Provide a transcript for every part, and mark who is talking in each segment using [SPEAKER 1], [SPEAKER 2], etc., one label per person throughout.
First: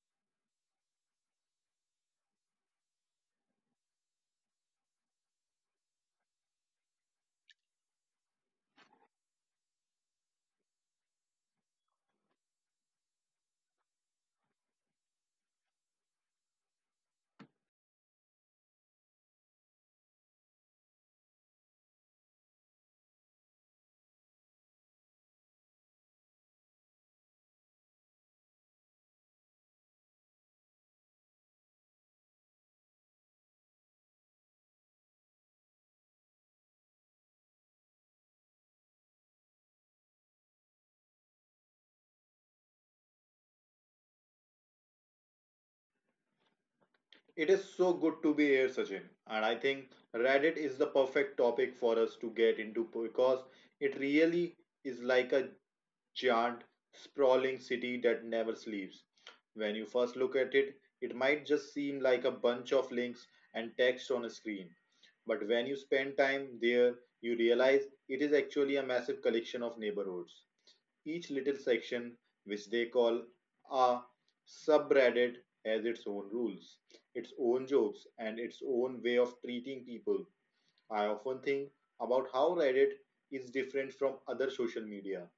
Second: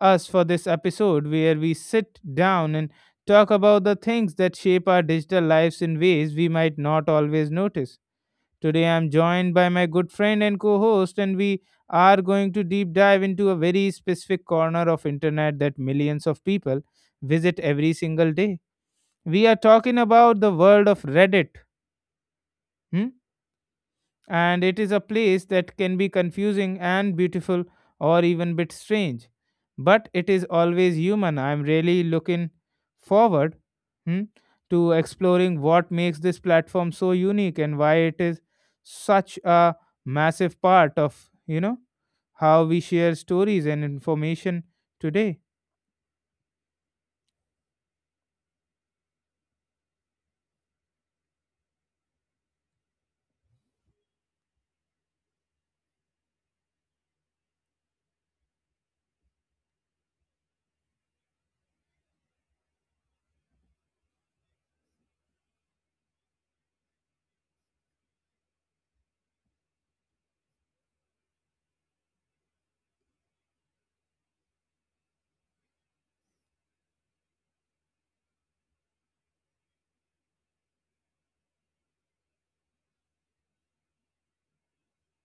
[SPEAKER 1] us for this episode where we sit down and talk about the things that shape our digital lives in ways we might not always notice. Today, I'm joined by my good friend and co host, and we are going to deep dive into a very specific corner of internet that millions of people visit every single day. We are talking about the world of Reddit. hmm? And it is a place that can be confusing and beautiful or even bit strange, but it is always human. I'm really looking forward, hmm, to exploring what makes this platform so unique and why it is such a massive part of how we share stories and information today.
[SPEAKER 2] It is so good to be here, Sachin. And I think Reddit is the perfect topic for us to get into because it really is like a giant, sprawling city that never sleeps. When you first look at it, it might just seem like a bunch of links and text on a screen. But when you spend time there, you realize it is actually a massive collection of neighborhoods. Each little section, which they call a subreddit, has its own rules, its own jokes, and its own way of treating people. I often think about how Reddit is different from other social media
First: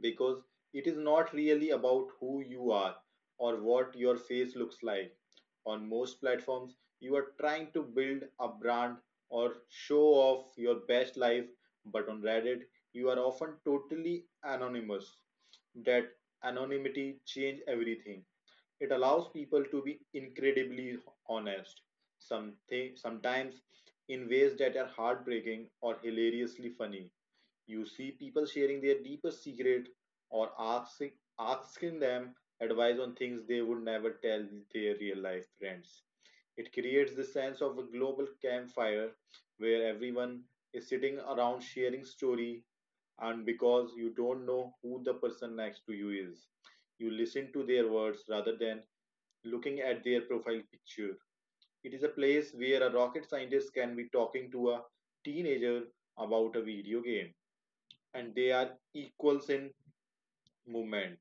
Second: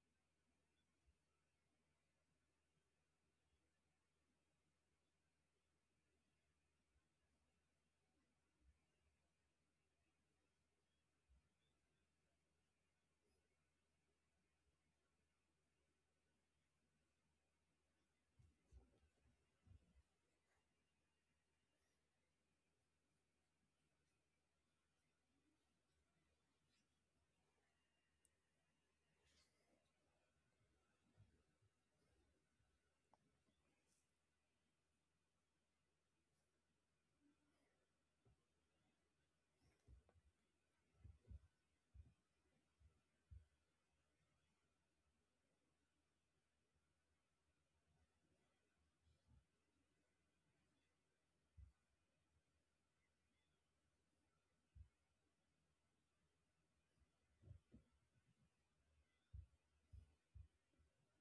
[SPEAKER 2] because it is not really about who you are or what your face looks like. On most platforms, you are trying to build a brand or show off your best life, but on Reddit, you are often totally anonymous. That anonymity changed everything. It allows people to be incredibly honest, something sometimes in ways that are heartbreaking or hilariously funny. You see people sharing their deepest secret or asking them advice on things they would never tell their real life friends. It creates the sense of a global campfire where everyone is sitting around sharing story, and because you don't know who the person next to you is, you listen to their words rather than looking at their profile picture. It is a place where a rocket scientist can be talking to a teenager about a video game and they are equals in movement.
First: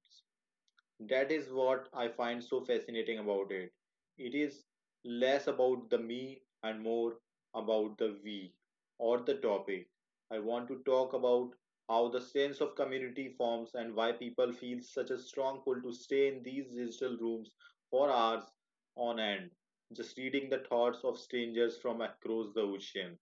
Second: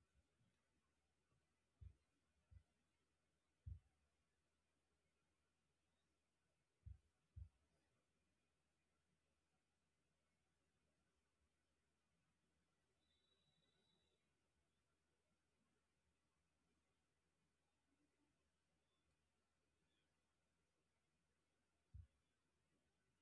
[SPEAKER 2] That is what I find so fascinating about it. It is less about the me and more about the we or the topic. I want to talk about how the sense of community forms and why people feel such a strong pull to stay in these digital rooms for hours on end, just reading the thoughts of strangers from across the ocean.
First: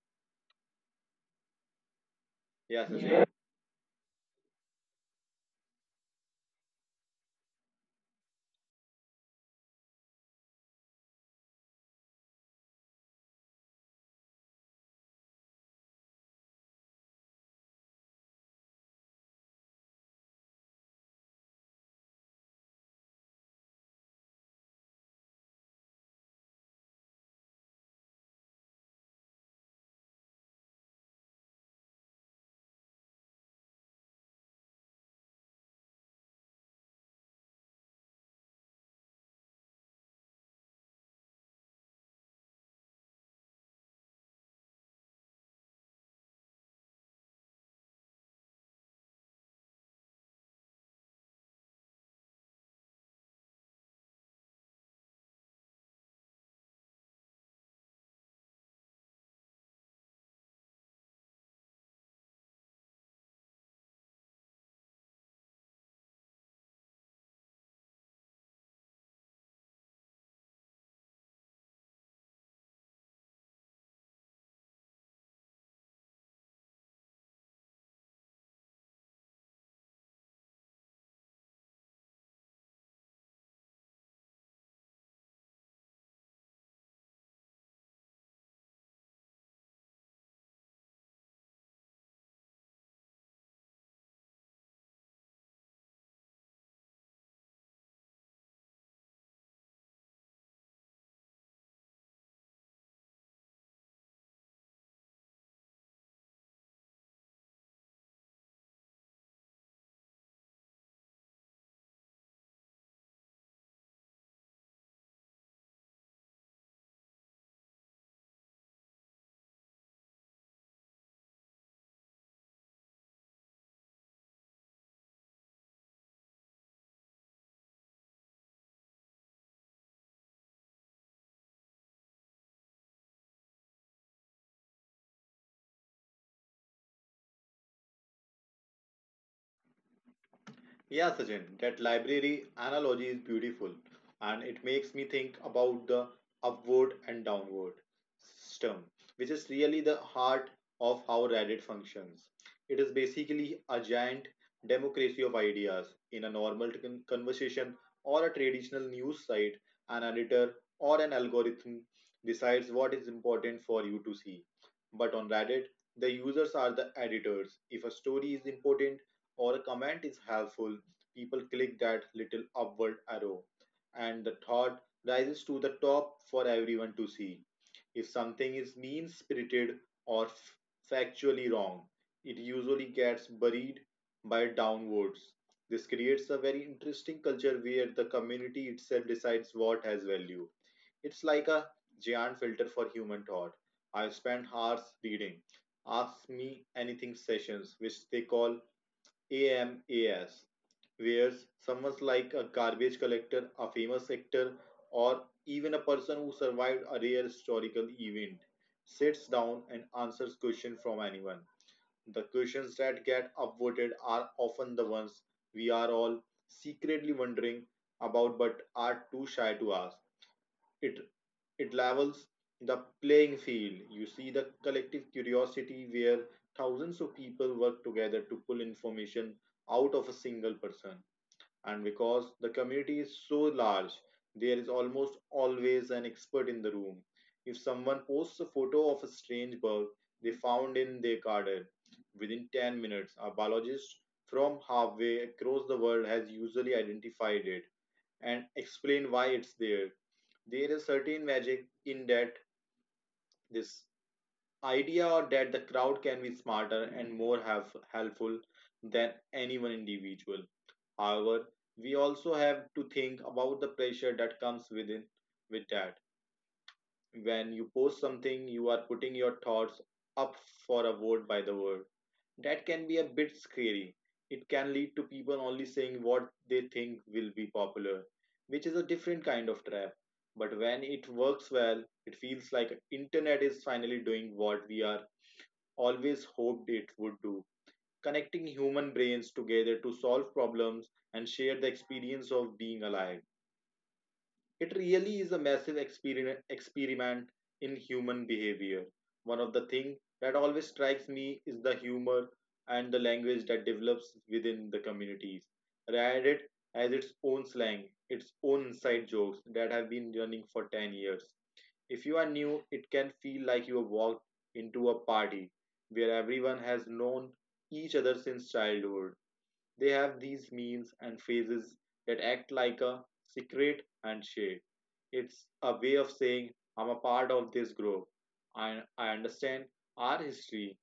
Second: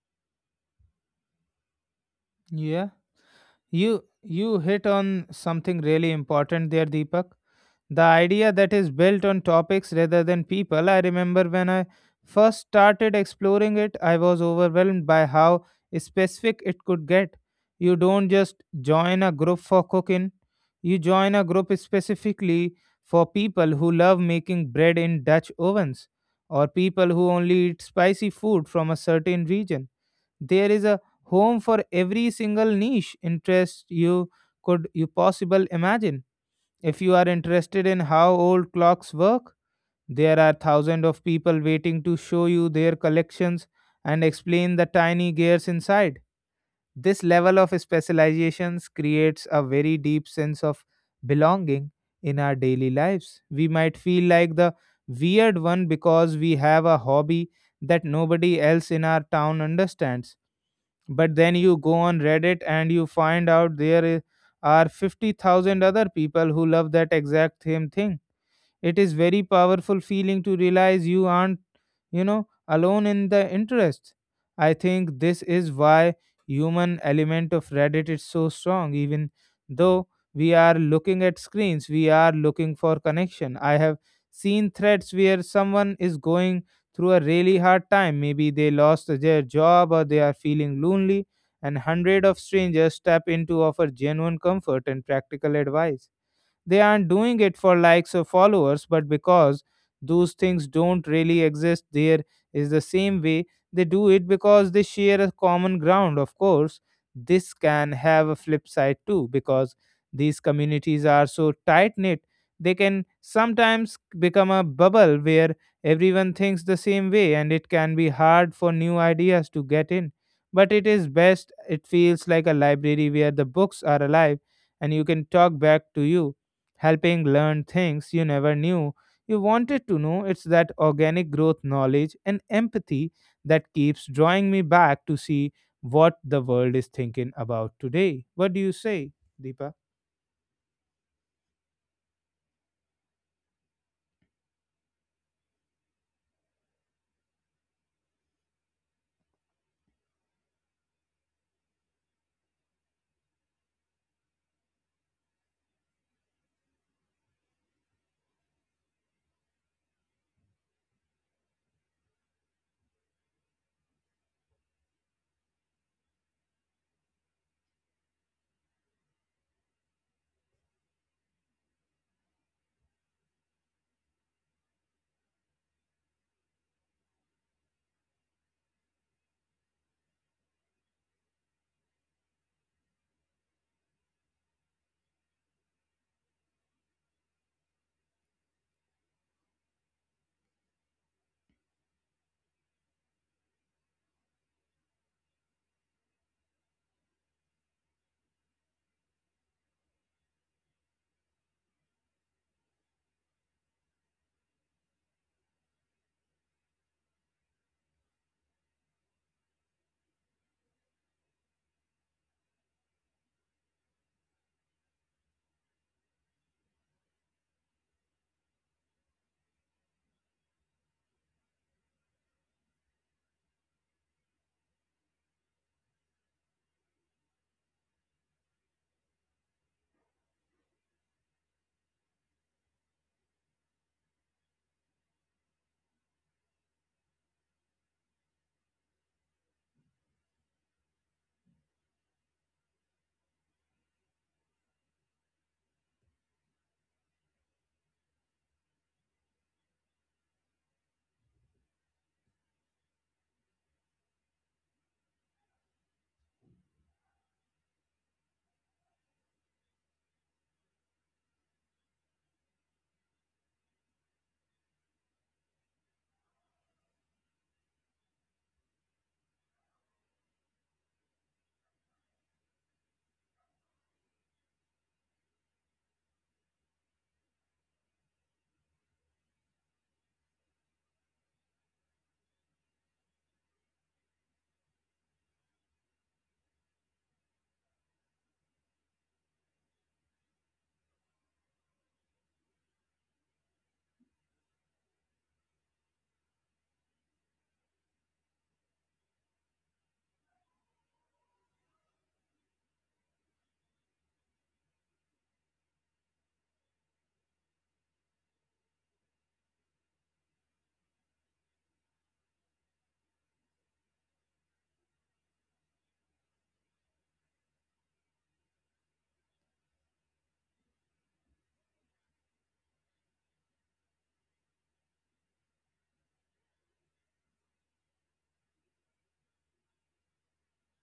[SPEAKER 1] Yeah,
[SPEAKER 2] Yes, Sachin.
[SPEAKER 1] you hit on something really important there, Deepak. The idea that is built on topics rather than people. I remember when I first started exploring it, I was overwhelmed by how specific it could get. You don't just join a group for cooking, you join a group specifically for people who love making bread in Dutch ovens or people who only eat spicy food from a certain region. There is a home for every single niche interest you could you possible imagine. If you are interested in how old clocks work, there are thousands of people waiting to show you their collections and explain the tiny gears inside. This level of specializations creates a very deep sense of belonging in our daily lives. We might feel like the weird one because we have a hobby that nobody else in our town understands, but then you go on Reddit and you find out there are 50,000 other people who love that exact same thing. It is very powerful feeling to realize you aren't, you know, alone in the interest. I think this is why human element of Reddit is so strong. Even though we are looking at screens, we are looking for connection. I have seen threads where someone is going through a really hard time. Maybe they lost their job or they are feeling lonely, and hundred of strangers step in to offer genuine comfort and practical advice. They aren't doing it for likes or followers, but because those things don't really exist there is the same way they do it because they share a common ground. Of course, this can have a flip side too, because these communities are so tight knit, they can sometimes become a bubble where everyone thinks the same way, and it can be hard for new ideas to get in. But it is best, it feels like a library where the books are alive and you can talk back to you, helping learn things you never knew you wanted to know. It's that organic growth knowledge and empathy that keeps drawing me back to see what the world is thinking about today. What do you say, Deepa?
[SPEAKER 2] Yeah, Sachin, that library analogy is beautiful and it makes me think about the upward and downward system, which is really the heart of how Reddit functions. It is basically a giant democracy of ideas. In a normal conversation or a traditional news site, an editor or an algorithm decides what is important for you to see. But on Reddit, the users are the editors. If a story is important, or a comment is helpful, people click that little upward arrow, and the thought rises to the top for everyone to see. If something is mean spirited or factually wrong, it usually gets buried by downwards. This creates a very interesting culture where the community itself decides what has value. It's like a giant filter for human thought. I spent hours reading Ask Me Anything sessions, which they call AMAS, where someone like a garbage collector, a famous actor, or even a person who survived a rare historical event sits down and answers questions from anyone. The questions that get upvoted are often the ones we are all secretly wondering about but are too shy to ask it it levels the playing field. You see the collective curiosity where thousands of people work together to pull information out of a single person. And because the community is so large, there is almost always an expert in the room. If someone posts a photo of a strange bug they found in their garden, within 10 minutes, a biologist from halfway across the world has usually identified it and explained why it's there. There is certain magic in that this idea or that the crowd can be smarter and more helpful than any one individual. However, we also have to think about the pressure that comes with that. When you post something, you are putting your thoughts up for a vote by the world. That can be a bit scary. It can lead to people only saying what they think will be popular, which is a different kind of trap. But when it works well, it feels like internet is finally doing what we are always hoped it would do, connecting human brains together to solve problems and share the experience of being alive. It really is a massive experiment in human behavior. One of the things that always strikes me is the humor and the language that develops within the communities. Reddit has its own slang, its own inside jokes that have been running for 10 years. If you are new, it can feel like you have walked into a party where everyone has known each other since childhood. They have these means and phases that act like a secret handshake. It's a way of saying, I'm a part of this group. I understand our history.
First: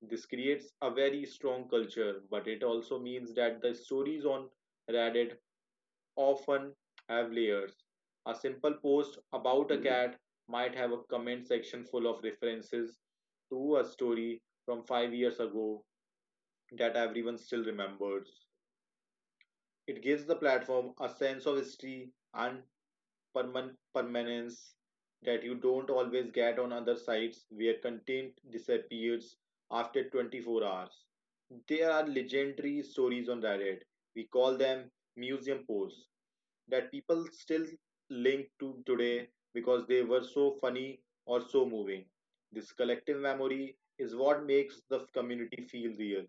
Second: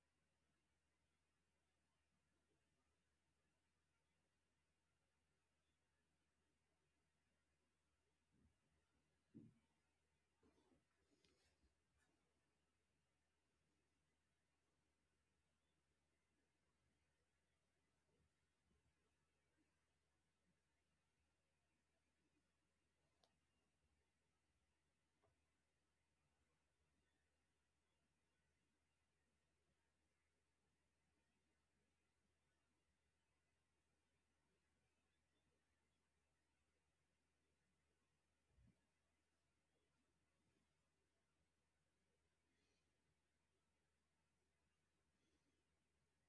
[SPEAKER 2] This creates a very strong culture, but it also means that the stories on Reddit often have layers. A simple post about a cat might have a comment section full of references to a story from 5 years ago that everyone still remembers. It gives the platform a sense of history and permanence that you don't always get on other sites where content disappears after 24 hours. There are legendary stories on Reddit. We call them museum posts that people still link to today because they were so funny or so moving. This collective memory is what makes the community feel real.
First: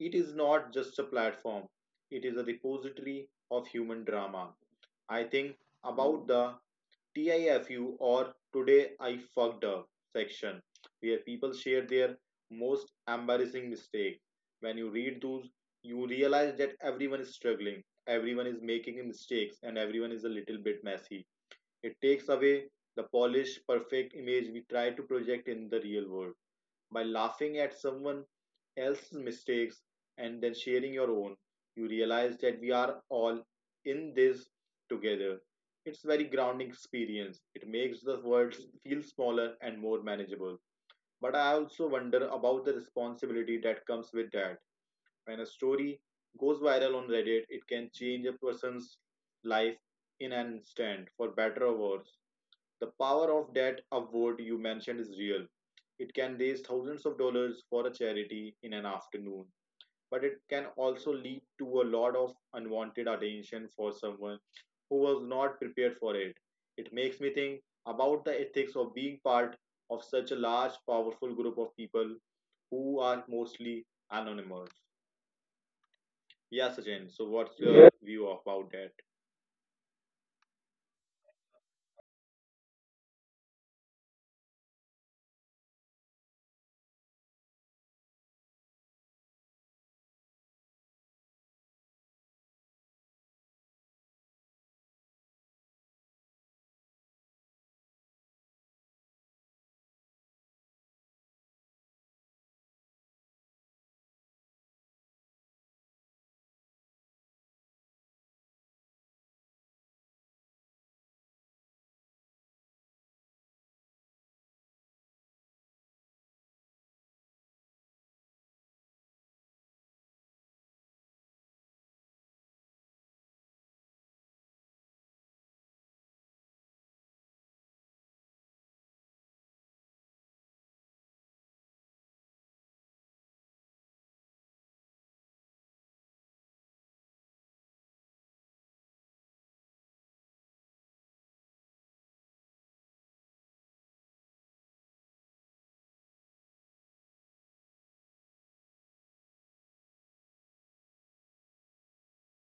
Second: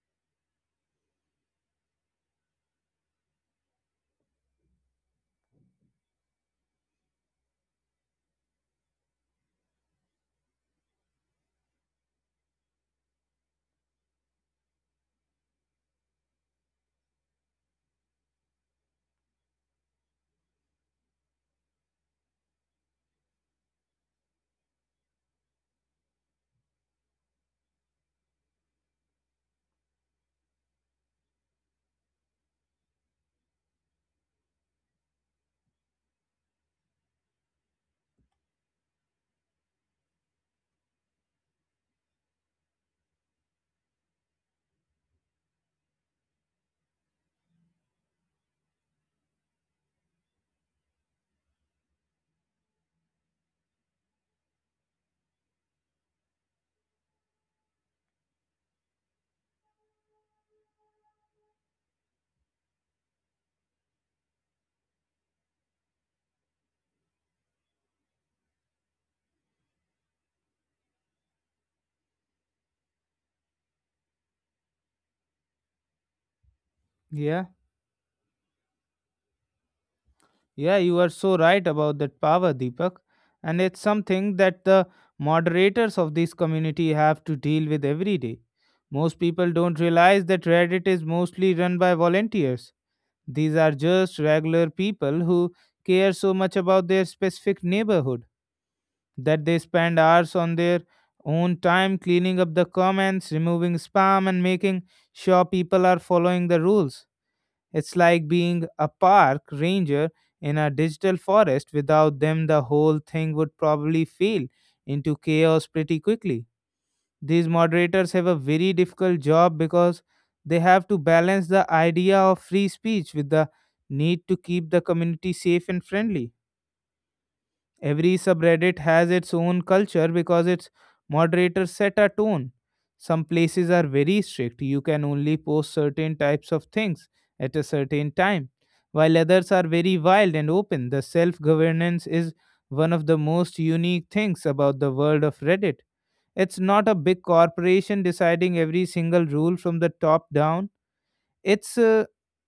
[SPEAKER 2] It is not just a platform, it is a repository of human drama. I think about the TIFU or Today I Fucked Up section, where people share their most embarrassing mistake. When you read those, you realize that everyone is struggling, everyone is making mistakes, and everyone is a little bit messy. It takes away the polished, perfect image we try to project in the real world. By laughing at someone else's mistakes and then sharing your own, you realize that we are all in this together. It's very grounding experience. It makes the world feel smaller and more manageable. But I also wonder about the responsibility that comes with that. When a story goes viral on Reddit, it can change a person's life in an instant, for better or worse. The power of that award you mentioned is real. It can raise thousands of dollars for a charity in an afternoon, but it can also lead to a lot of unwanted attention for someone who was not prepared for it. It makes me think about the ethics of being part of such a large, powerful group of people who are mostly anonymous. Yeah, Sachin, so
[SPEAKER 1] Yeah,
[SPEAKER 2] what's Yeah. your view about that?
[SPEAKER 1] yeah, you are so right about that power, Deepak. And it's something that the moderators of this community have to deal with every day. Most people don't realize that Reddit is mostly run by volunteers. These are just regular people who care so much about their specific neighborhood that they spend hours on their own time cleaning up the comments, removing spam, and making sure people are following the rules. It's like being a park ranger in a digital forest. Without them, the whole thing would probably fail into chaos pretty quickly. These moderators have a very difficult job because they have to balance the idea of free speech with the need to keep the community safe and friendly. Every subreddit has its own culture because its moderators set a tone. Some places are very strict, you can only post certain types of things at a certain time, while others are very wild and open. The self governance is one of the most unique things about the world of Reddit. It's not a big corporation deciding every single rule from the top down. It's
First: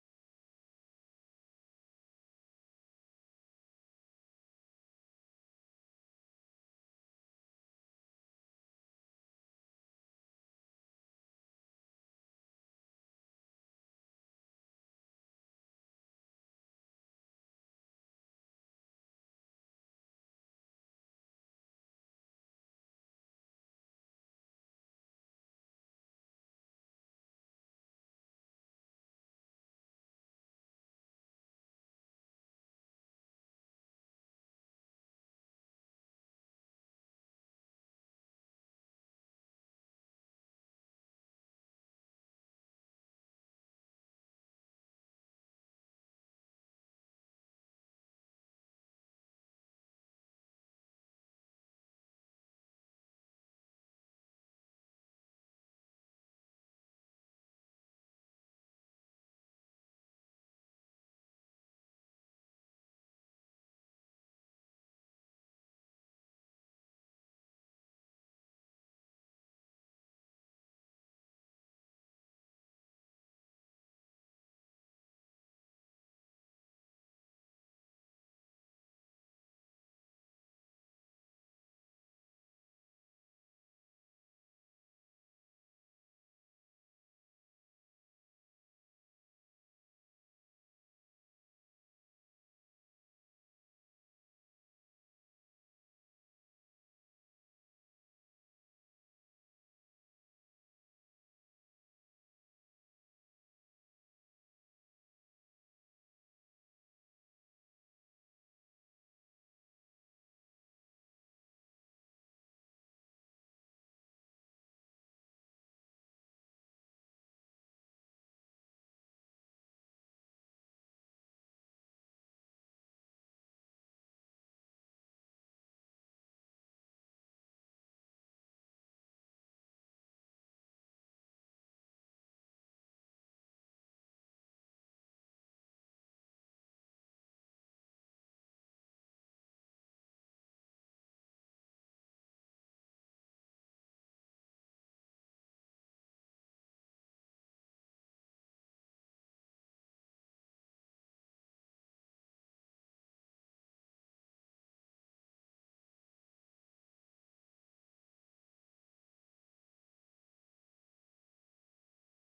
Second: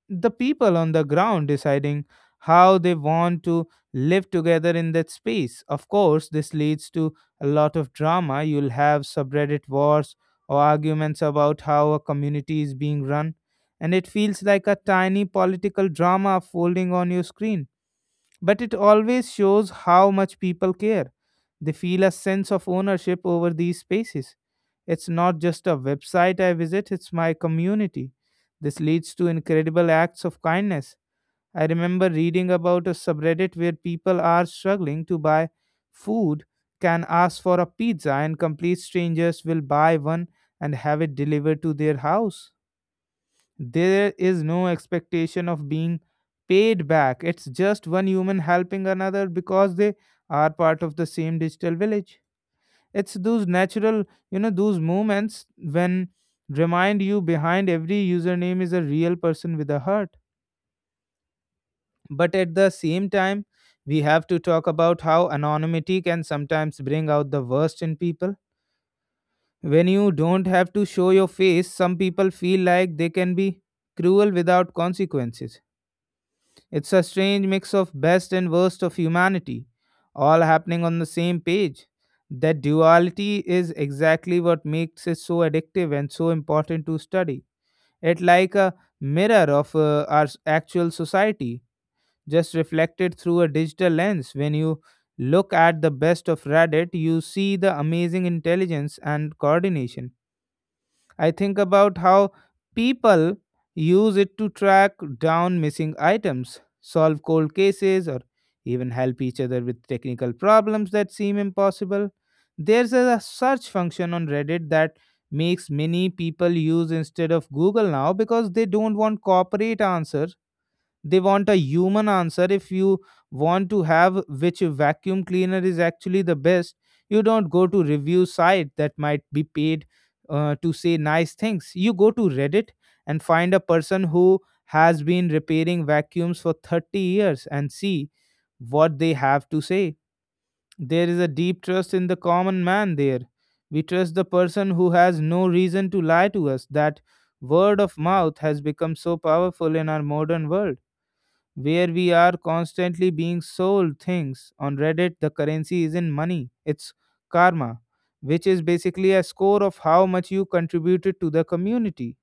[SPEAKER 1] the people on the ground deciding how they want to live together in that space. Of course, this leads to a lot of drama. You'll have subreddit wars or arguments about how a community is being run, and it feels like a tiny political drama folding on your screen. But it always shows how much people care. They feel a sense of ownership over these spaces. It's not just a website I visit, it's my community. This leads to incredible acts of kindness. I remember reading about a subreddit where people are struggling to buy food, can ask for a pizza, and complete strangers will buy one and have it delivered to their house. There is no expectation of being paid back. It's just one human helping another because they are part of the same digital village. It's those natural, you know, those moments when remind you behind every username is a real person with a heart. But at the same time, we have to talk about how anonymity can sometimes bring out the worst in people. When you don't have to show your face, some people feel like they can be cruel without consequences. It's a strange mix of best and worst of humanity, all happening on the same page. That duality is exactly what makes it so addictive and so important to study. It like a mirror of our actual society, just reflected through a digital lens. When you look at the best of Reddit, you see the amazing intelligence and coordination. I think about how people use it to track down missing items, solve cold cases, or even help each other with technical problems that seem impossible. There's a search function on Reddit that makes many people use instead of Google now because they don't want corporate answers, they want a human answer. If you want to have which vacuum cleaner is actually the best, you don't go to review site that might be paid to say nice things. You go to Reddit and find a person who has been repairing vacuums for 30 years and see what they have to say. There is a deep trust in the common man there. We trust the person who has no reason to lie to us. That word of mouth has become so powerful in our modern world where we are constantly being sold things. On Reddit, the currency isn't money, it's karma, which is basically a score of how much you contributed to the community.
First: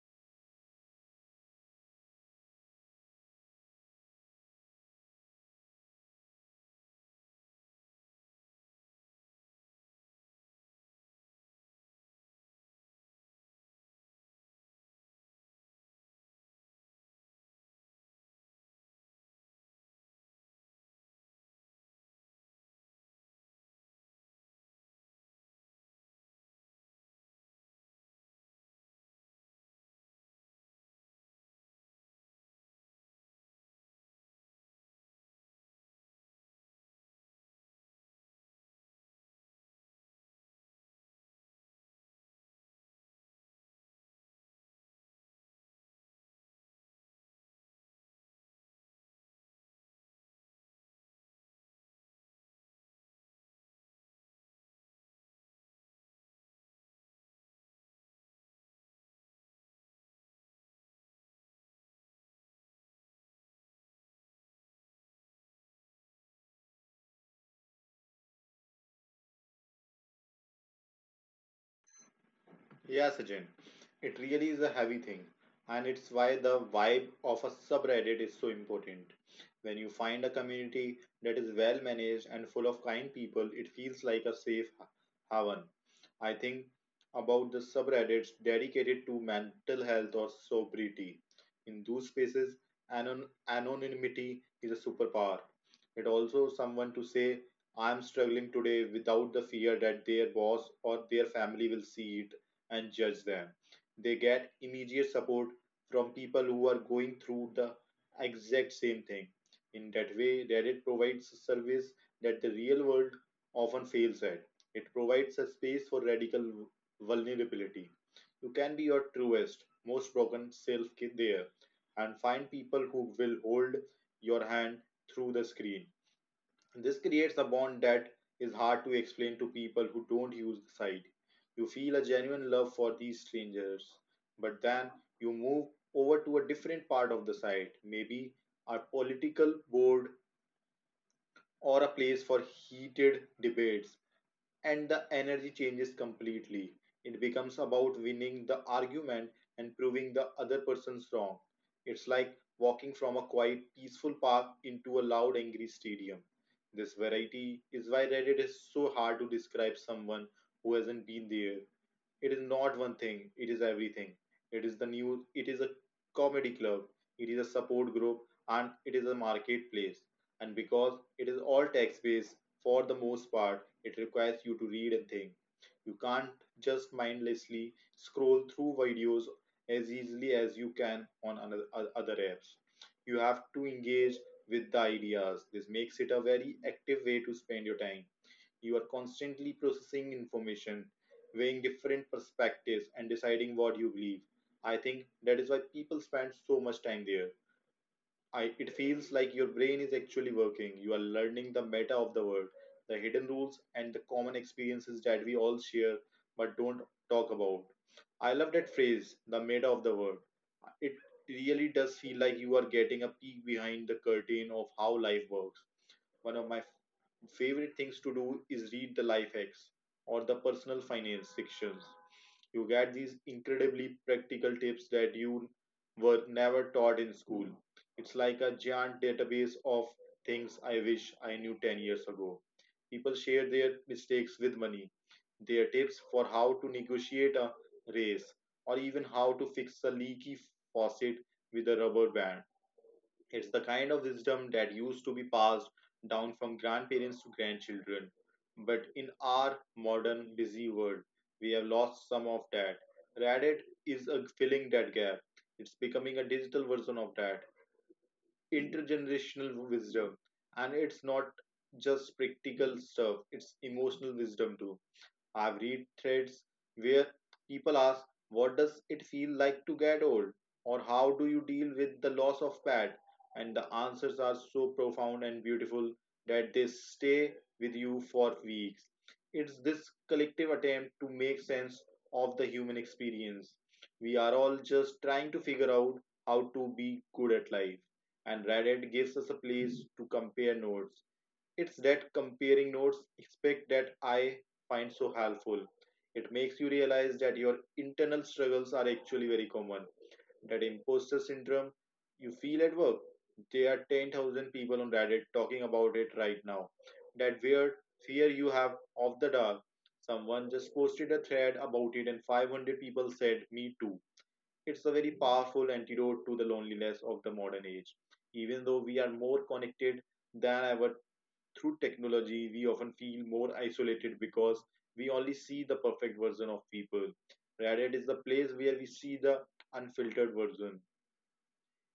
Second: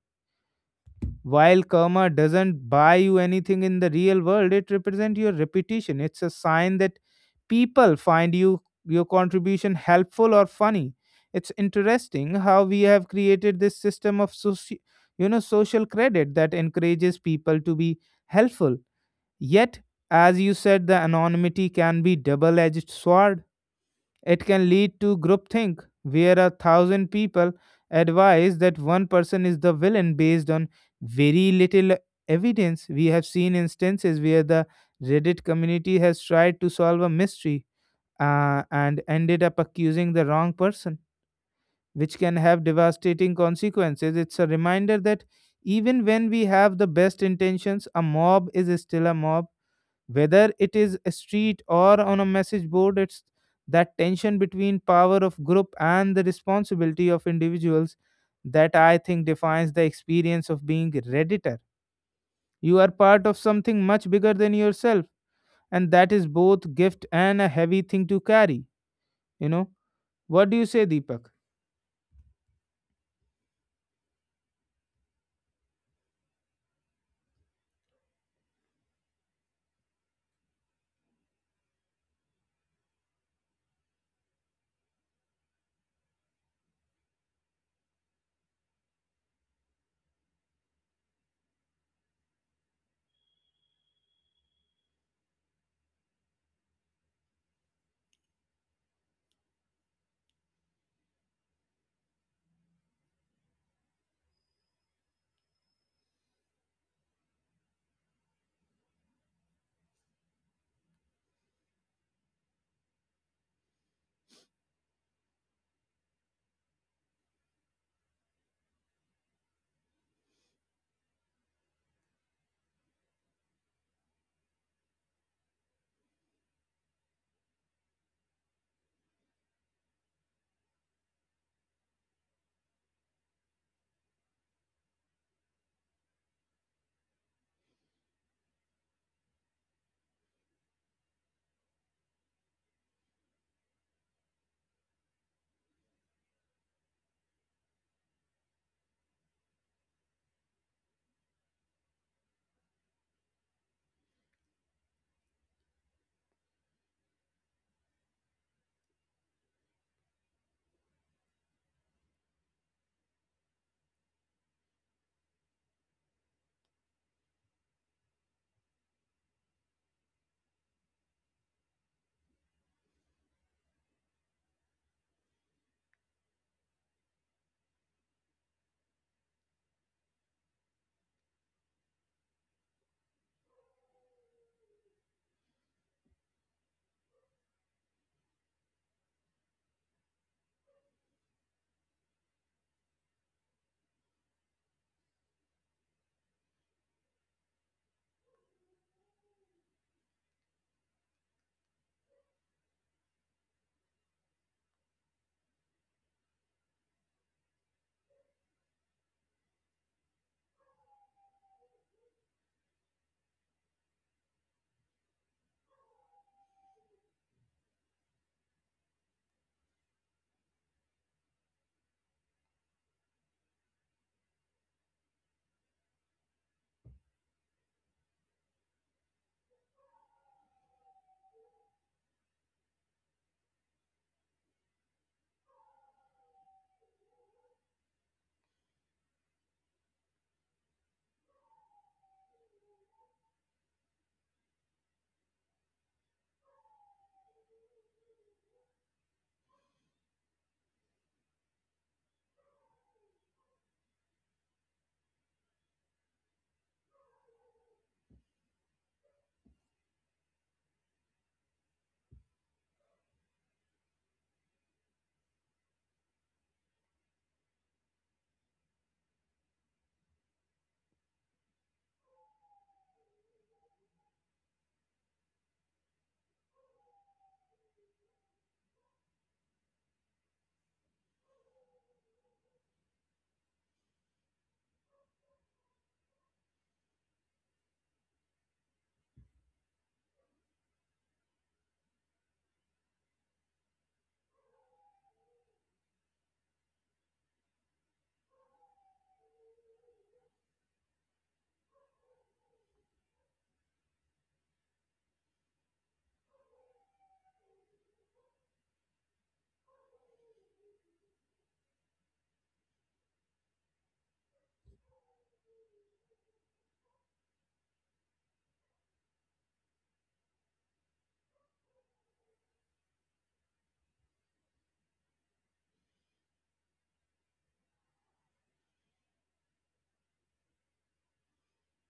[SPEAKER 1] While karma doesn't buy you anything in the real world, it represents your reputation. It's a sign that people find you your contribution helpful or funny. It's interesting how we have created this system of social credit that encourages people to be helpful. Yet, as you said, the anonymity can be double-edged sword. It can lead to groupthink, where a thousand people advise that one person is the villain based on very little evidence. We have seen instances where the Reddit community has tried to solve a mystery, and ended up accusing the wrong person, which can have devastating consequences. It's a reminder that even when we have the best intentions, a mob is still a mob, whether it is a street or on a message board. It's that tension between power of group and the responsibility of individuals that I think defines the experience of being redditor. You are part of something much bigger than yourself, and that is both gift and a heavy thing to carry, you know. What do you say, Deepak?
[SPEAKER 2] Yeah, Sachin, it really is a heavy thing, and it's why the vibe of a subreddit is so important. When you find a community that is well managed and full of kind people, it feels like a safe haven. I think about the subreddits dedicated to mental health or sobriety. In those spaces, anonymity is a superpower. It also someone to say, I'm struggling today without the fear that their boss or their family will see it and judge them. They get immediate support from people who are going through the exact same thing. In that way, Reddit provides a service that the real world often fails at. It provides a space for radical vulnerability. You can be your truest, most broken self there and find people who will hold your hand through the screen. This creates a bond that is hard to explain to people who don't use the site. You feel a genuine love for these strangers, but then you move over to a different part of the site, maybe a political board or a place for heated debates, and the energy changes completely. It becomes about winning the argument and proving the other person's wrong. It's like walking from a quiet, peaceful park into a loud, angry stadium. This variety is why Reddit is so hard to describe someone who hasn't been there. It is not one thing, it is everything. It is the news, it is a comedy club, it is a support group, and it is a marketplace. And because it is all text based, for the most part, it requires you to read and think. You can't just mindlessly scroll through videos as easily as you can on other apps. You have to engage with the ideas. This makes it a very active way to spend your time. You are constantly processing information, weighing different perspectives, and deciding what you believe. I think that is why people spend so much time there. It feels like your brain is actually working. You are learning the meta of the world, the hidden rules, and the common experiences that we all share but don't talk about. I love that phrase, the meta of the world. It really does feel like you are getting a peek behind the curtain of how life works. One of my favorite things to do is read the life hacks or the personal finance sections. You get these incredibly practical tips that you were never taught in school. It's like a giant database of things I wish I knew 10 years ago. People share their mistakes with money, their tips for how to negotiate a raise, or even how to fix a leaky faucet with a rubber band. It's the kind of wisdom that used to be passed down from grandparents to grandchildren. But in our modern busy world, we have lost some of that. Reddit is filling that gap. It's becoming a digital version of that intergenerational wisdom. And it's not just practical stuff, it's emotional wisdom too. I've read threads where people ask, "What does it feel like to get old?" Or, "How do you deal with the loss of pet?" And the answers are so profound and beautiful that they stay with you for weeks. It's this collective attempt to make sense of the human experience. We are all just trying to figure out how to be good at life. And Reddit gives us a place to compare notes. It's that comparing notes aspect that I find so helpful. It makes you realize that your internal struggles are actually very common. That imposter syndrome you feel at work, there are 10,000 people on Reddit talking about it right now. That weird fear you have of the dark. Someone just posted a thread about it, and 500 people said, "Me too." It's a very powerful antidote to the loneliness of the modern age. Even though we are more connected than ever through technology, we often feel more isolated because we only see the perfect version of people. Reddit is the place where we see the unfiltered version.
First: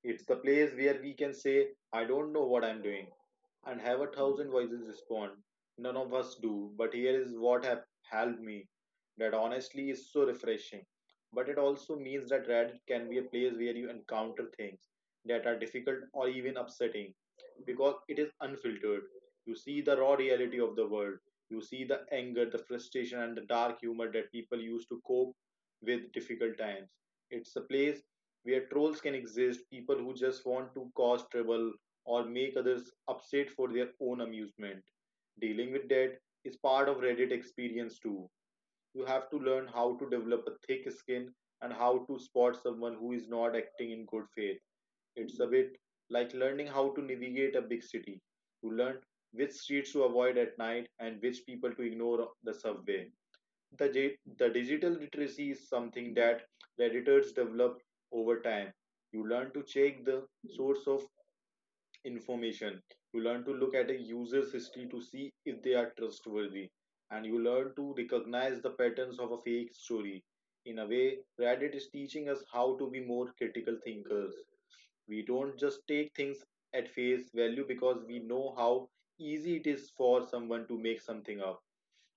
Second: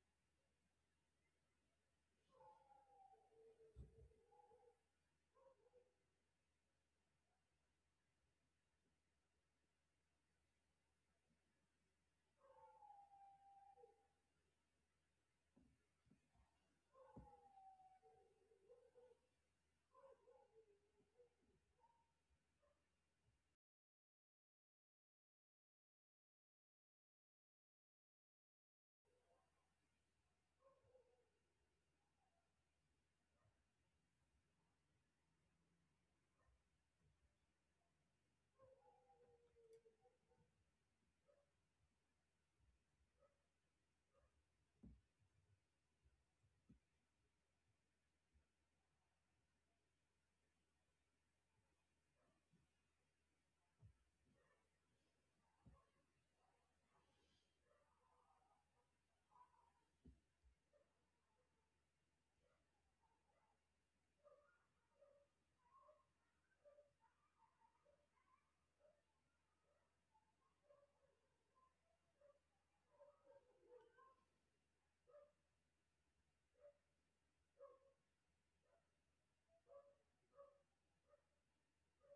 [SPEAKER 2] It's the place where we can say, "I don't know what I'm doing," and have a thousand voices respond. "None of us do, but here is what have helped me." That honestly is so refreshing. But it also means that Reddit can be a place where you encounter things that are difficult or even upsetting because it is unfiltered. You see the raw reality of the world. You see the anger, the frustration, and the dark humor that people use to cope with difficult times. It's a place where trolls can exist, people who just want to cause trouble, or make others upset for their own amusement. Dealing with that is part of Reddit experience too. You have to learn how to develop a thick skin and how to spot someone who is not acting in good faith. It's a bit like learning how to navigate a big city. You learn which streets to avoid at night and which people to ignore on the subway. The digital literacy is something that Redditors develop over time. You learn to check the source of information. You learn to look at a user's history to see if they are trustworthy, and you learn to recognize the patterns of a fake story. In a way, Reddit is teaching us how to be more critical thinkers. We don't just take things at face value because we know how easy it is for someone to make something up.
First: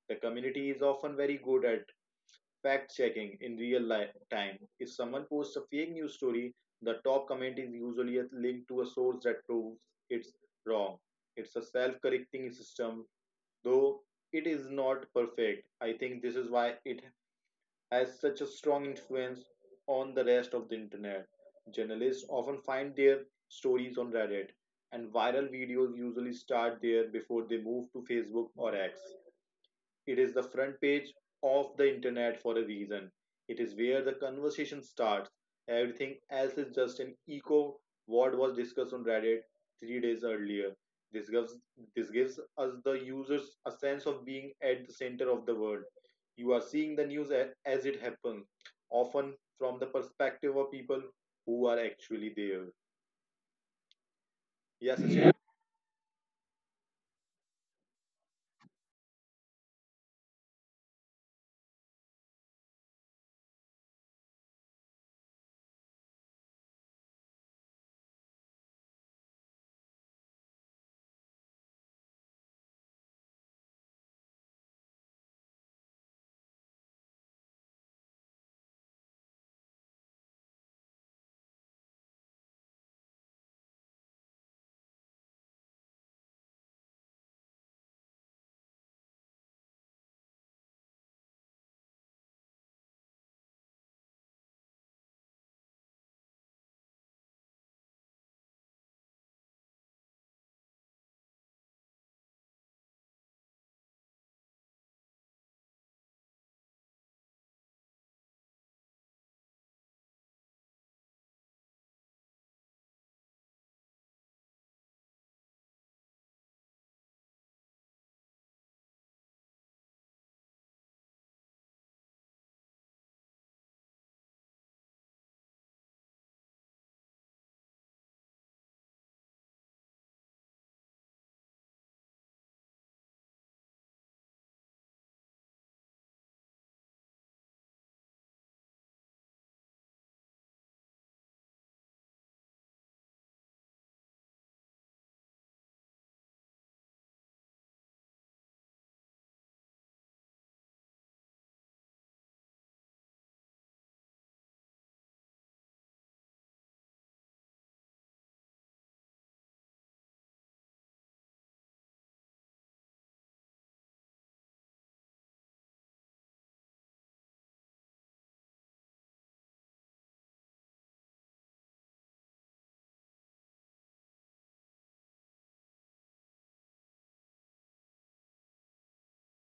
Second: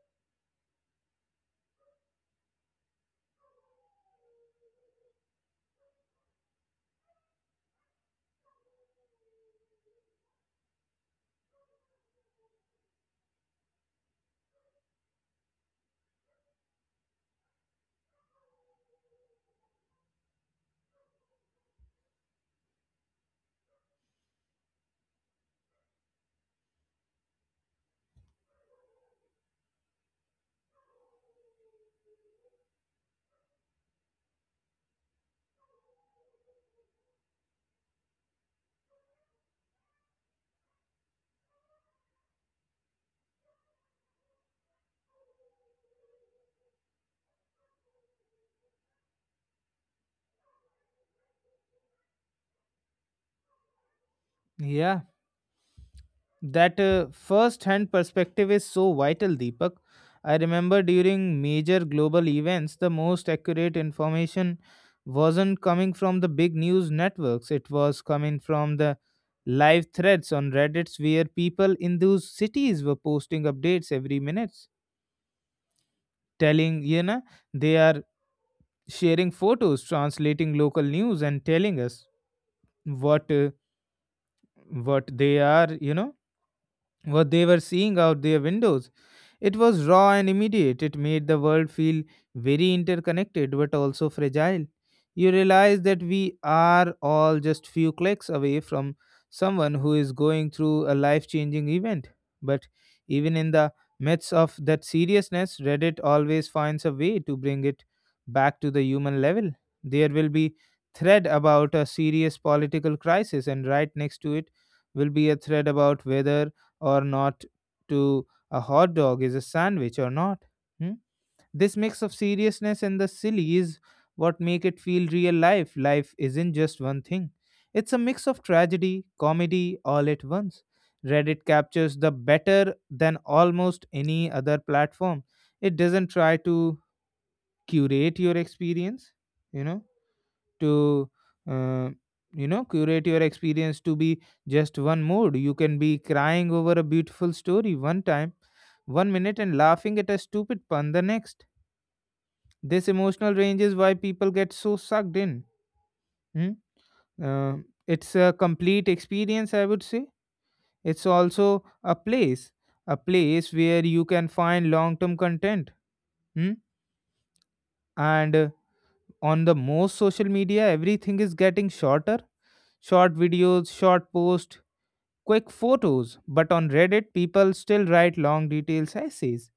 [SPEAKER 2] The community is often very good at fact checking in real life time. If someone posts a fake news story, the top comment is usually a link to a source that proves it's wrong. It's a self correcting system, though it is not perfect. I think this is why it has such a strong influence on the rest of the internet. Journalists often find their stories on Reddit, and viral videos usually start there before they move to Facebook or X. It is the front page of the internet for a reason. It is where the conversation starts. Everything else is just an echo what was discussed on Reddit 3 days earlier. This gives this gives us the users a sense of being at the center of the world. You are seeing the news as it happens, often from the perspective of people who are actually there. Yes,
[SPEAKER 1] Yeah,
[SPEAKER 2] Ashwin?
[SPEAKER 1] that first hand perspective is so vital, Deepak. I remember during major global events, the most accurate information wasn't coming from the big news networks. It was coming from the live threads on reddits where people in those cities were posting updates every minute, telling they are sharing photos, translating local news, and telling us what uh, what they are you know what they were seeing out their windows. It was raw and immediate. It made the world feel very interconnected but also fragile. You realize that we are all just few clicks away from someone who is going through a life changing event. But even in the midst of that seriousness, Reddit always finds a way to bring it back to the human level. There will be thread about a serious political crisis and right next to it will be a thread about whether or not to a hot dog is a sandwich or not. Hmm? This mix of seriousness and the silly is what make it feel real life. Life isn't just one thing. It's a mix of tragedy, comedy all at once. Reddit captures the better than almost any other platform. It doesn't try to curate your experience, you know? To uh, curate your experience to be just one mood. You can be crying over a beautiful story one time one minute and laughing at a stupid pun the next. This emotional range is why people get so sucked in. Hmm? Uh, it's a complete experience, I would say. It's also a place, a place where you can find long term content. Hmm? And on the most social media, everything is getting shorter: short videos, short posts, quick photos. But on Reddit, people still write long detailed essays.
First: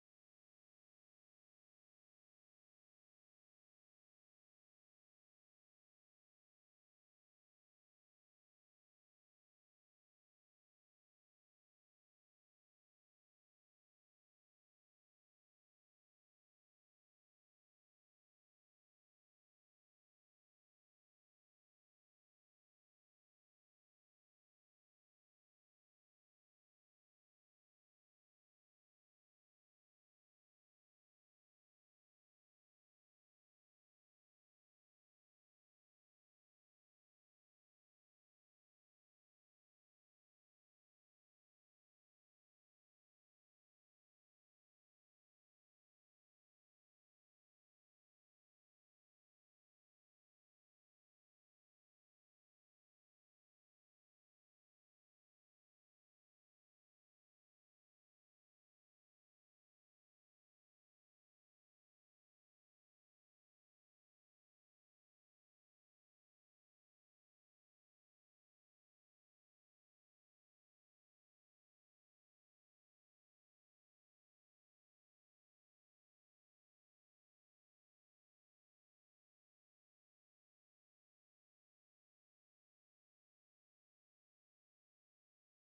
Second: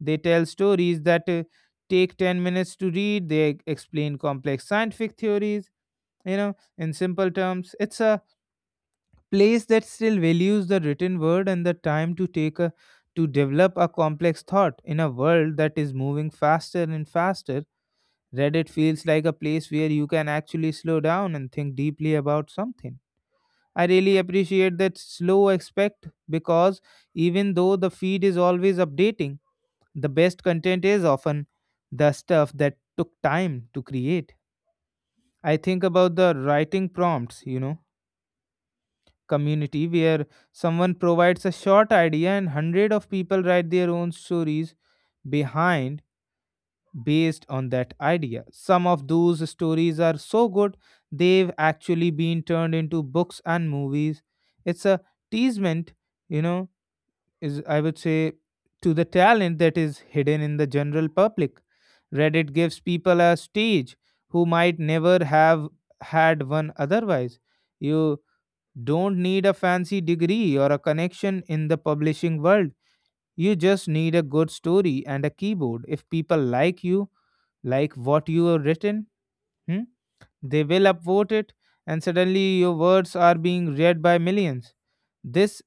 [SPEAKER 1] They tell stories that take 10 minutes to read, they explain complex scientific theories, you know, in simple terms. It's a place that still values the written word and the time to take a to develop a complex thought in a world that is moving faster and faster. Reddit feels like a place where you can actually slow down and think deeply about something. I really appreciate that slow aspect because even though the feed is always updating, the best content is often the stuff that took time to create. I think about the writing prompts, you know, community where someone provides a short idea and hundred of people write their own stories behind based on that idea. Some of those stories are so good they've actually been turned into books and movies. It's a teasement, you know, is I would say, to the talent that is hidden in the general public. Reddit gives people a stage who might never have had one otherwise. You don't need a fancy degree or a connection in the publishing world. You just need a good story and a keyboard. If people like you, like what you have written. Hmm? They will upvote it, and suddenly your words are being read by millions. This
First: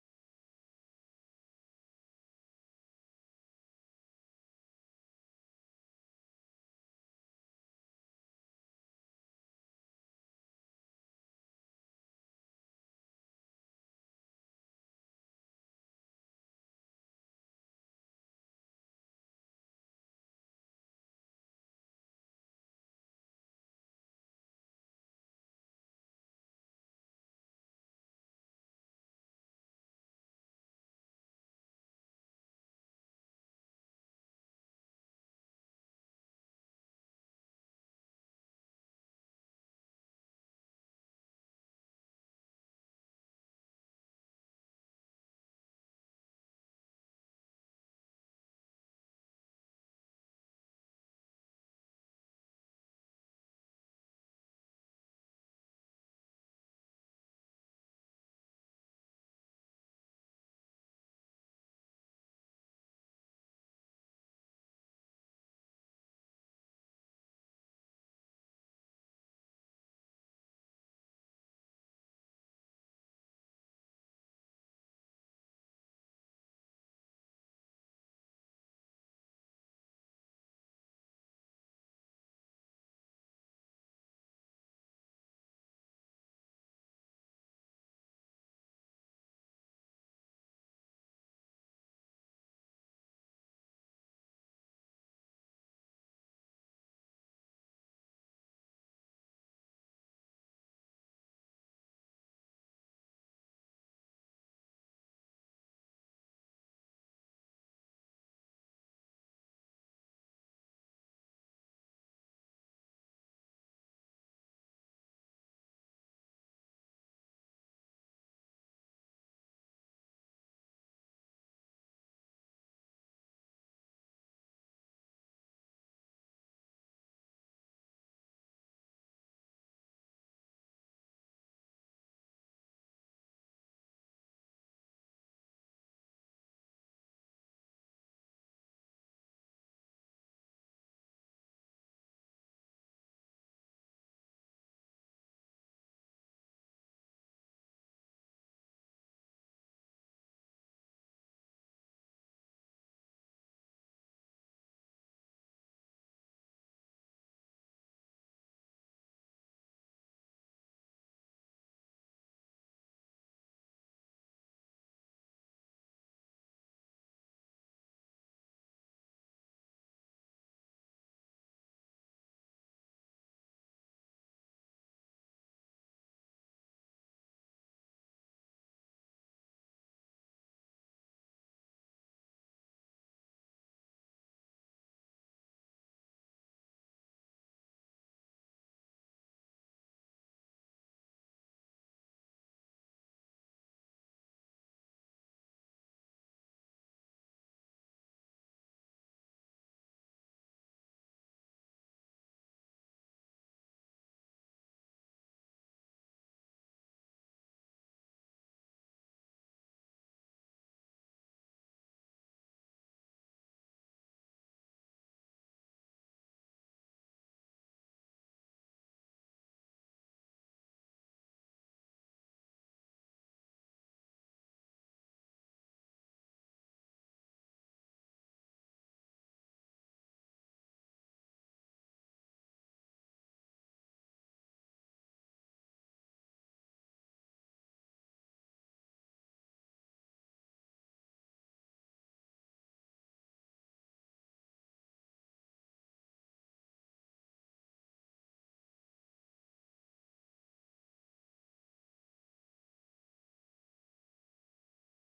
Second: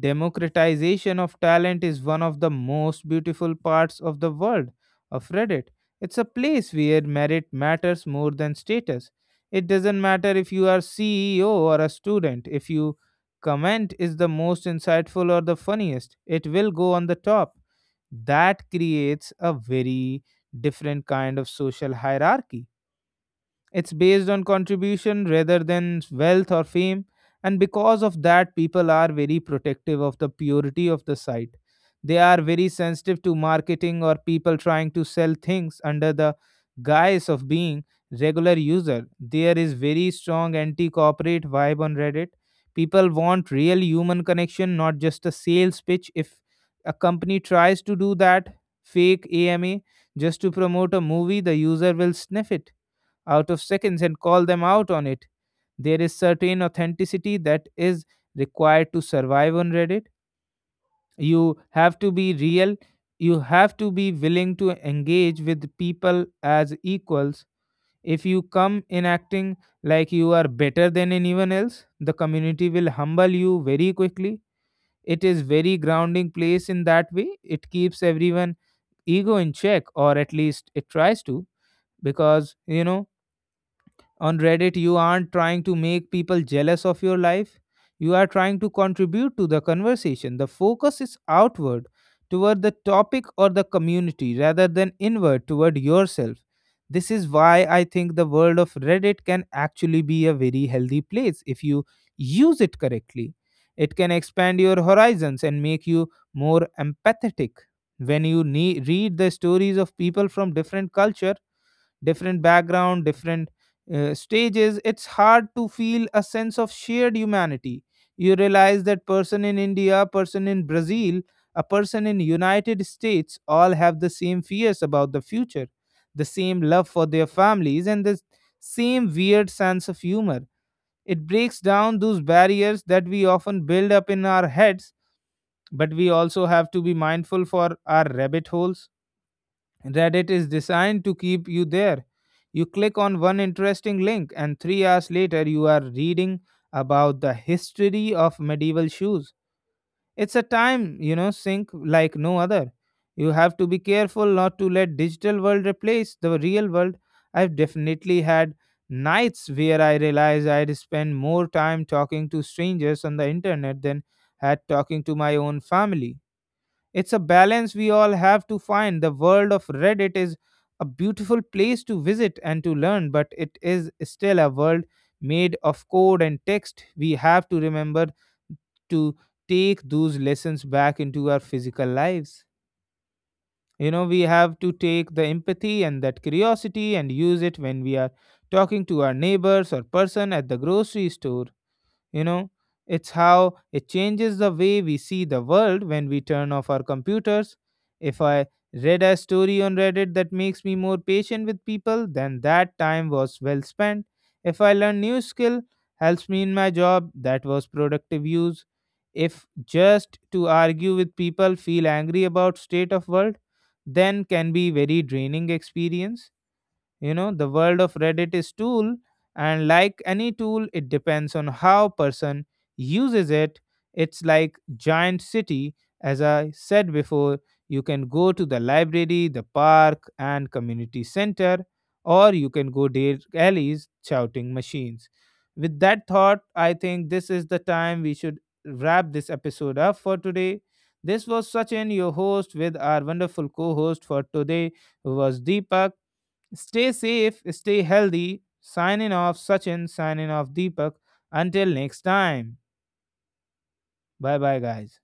[SPEAKER 1] democratization of talent is one of the most beautiful parts of the world of Reddit. It's a place where merit matters more than status. It doesn't matter if you are CEO or a student. If you comment is the most insightful or the funniest, it will go on the top. That creates a very different kind of social hierarchy. It's based on contribution rather than wealth or fame, and because of that, people are very protective of the purity of the site. They are very sensitive to marketing or people trying to sell things under the guise of being regular user. There is very strong anti-corporate vibe on Reddit. People want real human connection, not just a sales pitch. If a company tries to do that fake AMA just to promote a movie, the user will sniff it out of seconds and call them out on it. There is certain authenticity that is required to survive on Reddit. You have to be real. You have to be willing to engage with people as equals. If you come in acting like you are better than anyone else, the community will humble you very quickly. It is very grounding place in that way. It keeps everyone ego in check, or at least it tries to, because you know, on Reddit, you aren't trying to make people jealous of your life. You are trying to contribute to the conversation. The focus is outward toward the topic or the community rather than inward toward yourself. This is why I think the world of Reddit can actually be a very healthy place if you use it correctly. It can expand your horizons and make you more empathetic. When you read the stories of people from different culture, different background, different stages, it's hard to feel a sense of shared humanity. You realize that person in India, person in Brazil, a person in United States all have the same fears about the future, the same love for their families, and the same weird sense of humor. It breaks down those barriers that we often build up in our heads. But we also have to be mindful for our rabbit holes. Reddit is designed to keep you there. You click on one interesting link, and 3 hours later, you are reading about the history of medieval shoes. It's a time, you know, sink like no other. You have to be careful not to let digital world replace the real world. I've definitely had nights where I realized I'd spend more time talking to strangers on the internet than had talking to my own family. It's a balance we all have to find. The world of Reddit is a beautiful place to visit and to learn, but it is still a world made of code and text. We have to remember to take those lessons back into our physical lives. You know, we have to take the empathy and that curiosity and use it when we are talking to our neighbors or person at the grocery store, you know, it's how it changes the way we see the world when we turn off our computers. If I read a story on Reddit that makes me more patient with people, then that time was well spent. If I learn new skill, helps me in my job, that was productive use. If just to argue with people, feel angry about state of world, then can be very draining experience. You know, the world of Reddit is tool, and like any tool, it depends on how person uses it. It's like giant city. As I said before, you can go to the library, the park, and community center, or you can go dare alleys shouting machines. With that thought, I think this is the time we should wrap this episode up for today. This was Sachin, your host, with our wonderful co-host for today, who was Deepak. Stay safe, stay healthy. Signing off, Sachin, signing off, Deepak. Until next time. Bye bye, guys.